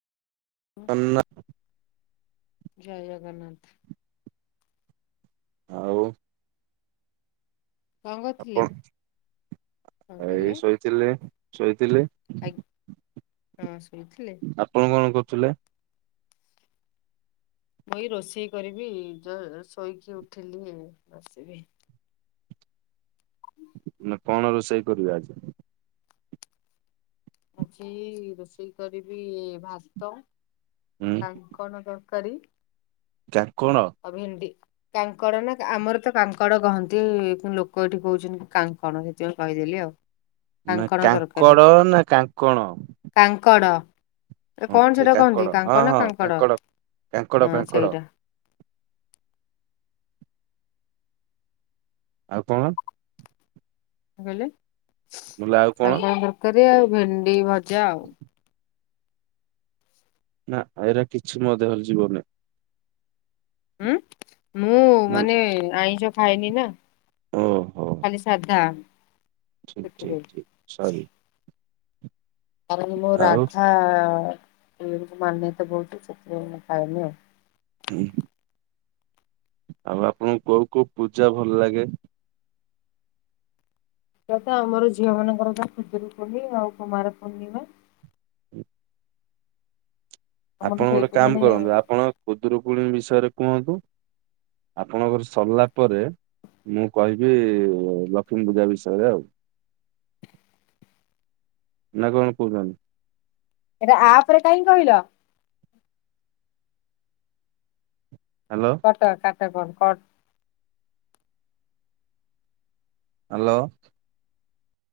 ଆଉ ଜୟ ଜଗନ୍ନାଥ। ଆଉ। କଣ କରିଥିଲେ ଆପଣ କଣ କହିଲେ। ଥିଲେ ଶୋଇଥିଲେ। ଆଜ୍ଞା ହିଁସେଇ ଥିଲେ। ଆପଣ କଣ କରୁଥିଲେ। ମୁଇ ରୋଷେଇ କରିବି ଶୋଇକି ଉଠିଥିଲି। ନା କଣ ରୋଷେଇ କରିବେ ଆଜି। ଆଜି ରୋଷେଇ କରିବି ଭାତ ଉଁ କହି କଣ ତରକୀରି। ଚା କଣ। ଆଉ ଭିଣ୍ଡି। କାଙ୍କଡ ନା ଆମର ତ କାଙ୍କଡ଼ କହନ୍ତି। ଲୋକ ଏଇଠି କହୁଛନ୍ତି କାଙ୍କଣ ସେଥିପାଇଁ କହିଦେଲି ଆଉ। ନା କାଙ୍କଣ ତରକାରୀ କାଙ୍କଡ ନା କାଙ୍କଣ? କାଙ୍କଡ଼। ହଁ କଣ ସେ ସେଟାକୁ କହନ୍ତି କାଙ୍କଡ ହଁ କାଙ୍କଣ ନା ହଁ କାଙ୍କଡ କାଙ୍କଡ ହଁ କାଙ୍କଡ ସେଇଟା। ଆଉ କଣ? କଣ କହିଲେ ବୋଲେ ଆଉ କଣ କାଙ୍କଣ ତରକାରୀ ଆଉ ଭେଣ୍ଡି ଭଜା ଆଉ। ନା ଏରା କିଛି ମୋ ଦେହରେ ଯିବନି। ହୁଁ ମୁଁ ମାନେ ଆଇଁଷ ଖାଇନି ନା। ଖାଲି ସାଧା। ସେଥିପାଇଁ ଠିକ-ଠିକ-ଠିକ ସରି। କାରଣ ମୁଁ ଆଉ ରାଧା [unintelligible] ମାନେ ତ ବହୁତ ସେଥିପାଇଁ ମୁଁ ଖାଏନି ଆଉ। ହୁଁ ହୁଁ। ଆଉ ଆପଣଙ୍କୁ କୋଉ କୋଉ ପୂଜା ଭଲ ଲାଗେ? ପୂଜା ତ ଆମର ଝିଅ ମାନଙ୍କର ତ ଖୁଦୁରୁକୁଣୀ ଆଉ କୁମାର ପୂର୍ଣ୍ଣିମା। [inaudible] ଆମର ଆପଣ ଗୋଟେ ସେଇଠି କାମ ମାନେ କରନ୍ତୁ ଏଇଟା ଆପଣ ଖୁଦୁରୁକୁଣୀ ବିଷୟରେ କୁହନ୍ତୁ। ଆପଣଙ୍କର ସରିଲା ପରେ ମୁଁ କହିବି ଲକ୍ଷ୍ମୀ ପୂଜା ବିଷୟରେ ଆଉ। ନା କଣ କହୁଛନ୍ତି? ଏଟା ଆପ ରେ କାହିଁ କି କହିଲ? ହ୍ୟାଲୋ। କାଟ କାଟ କଲ୍ କଟ୍। ହ୍ୟାଲୋ।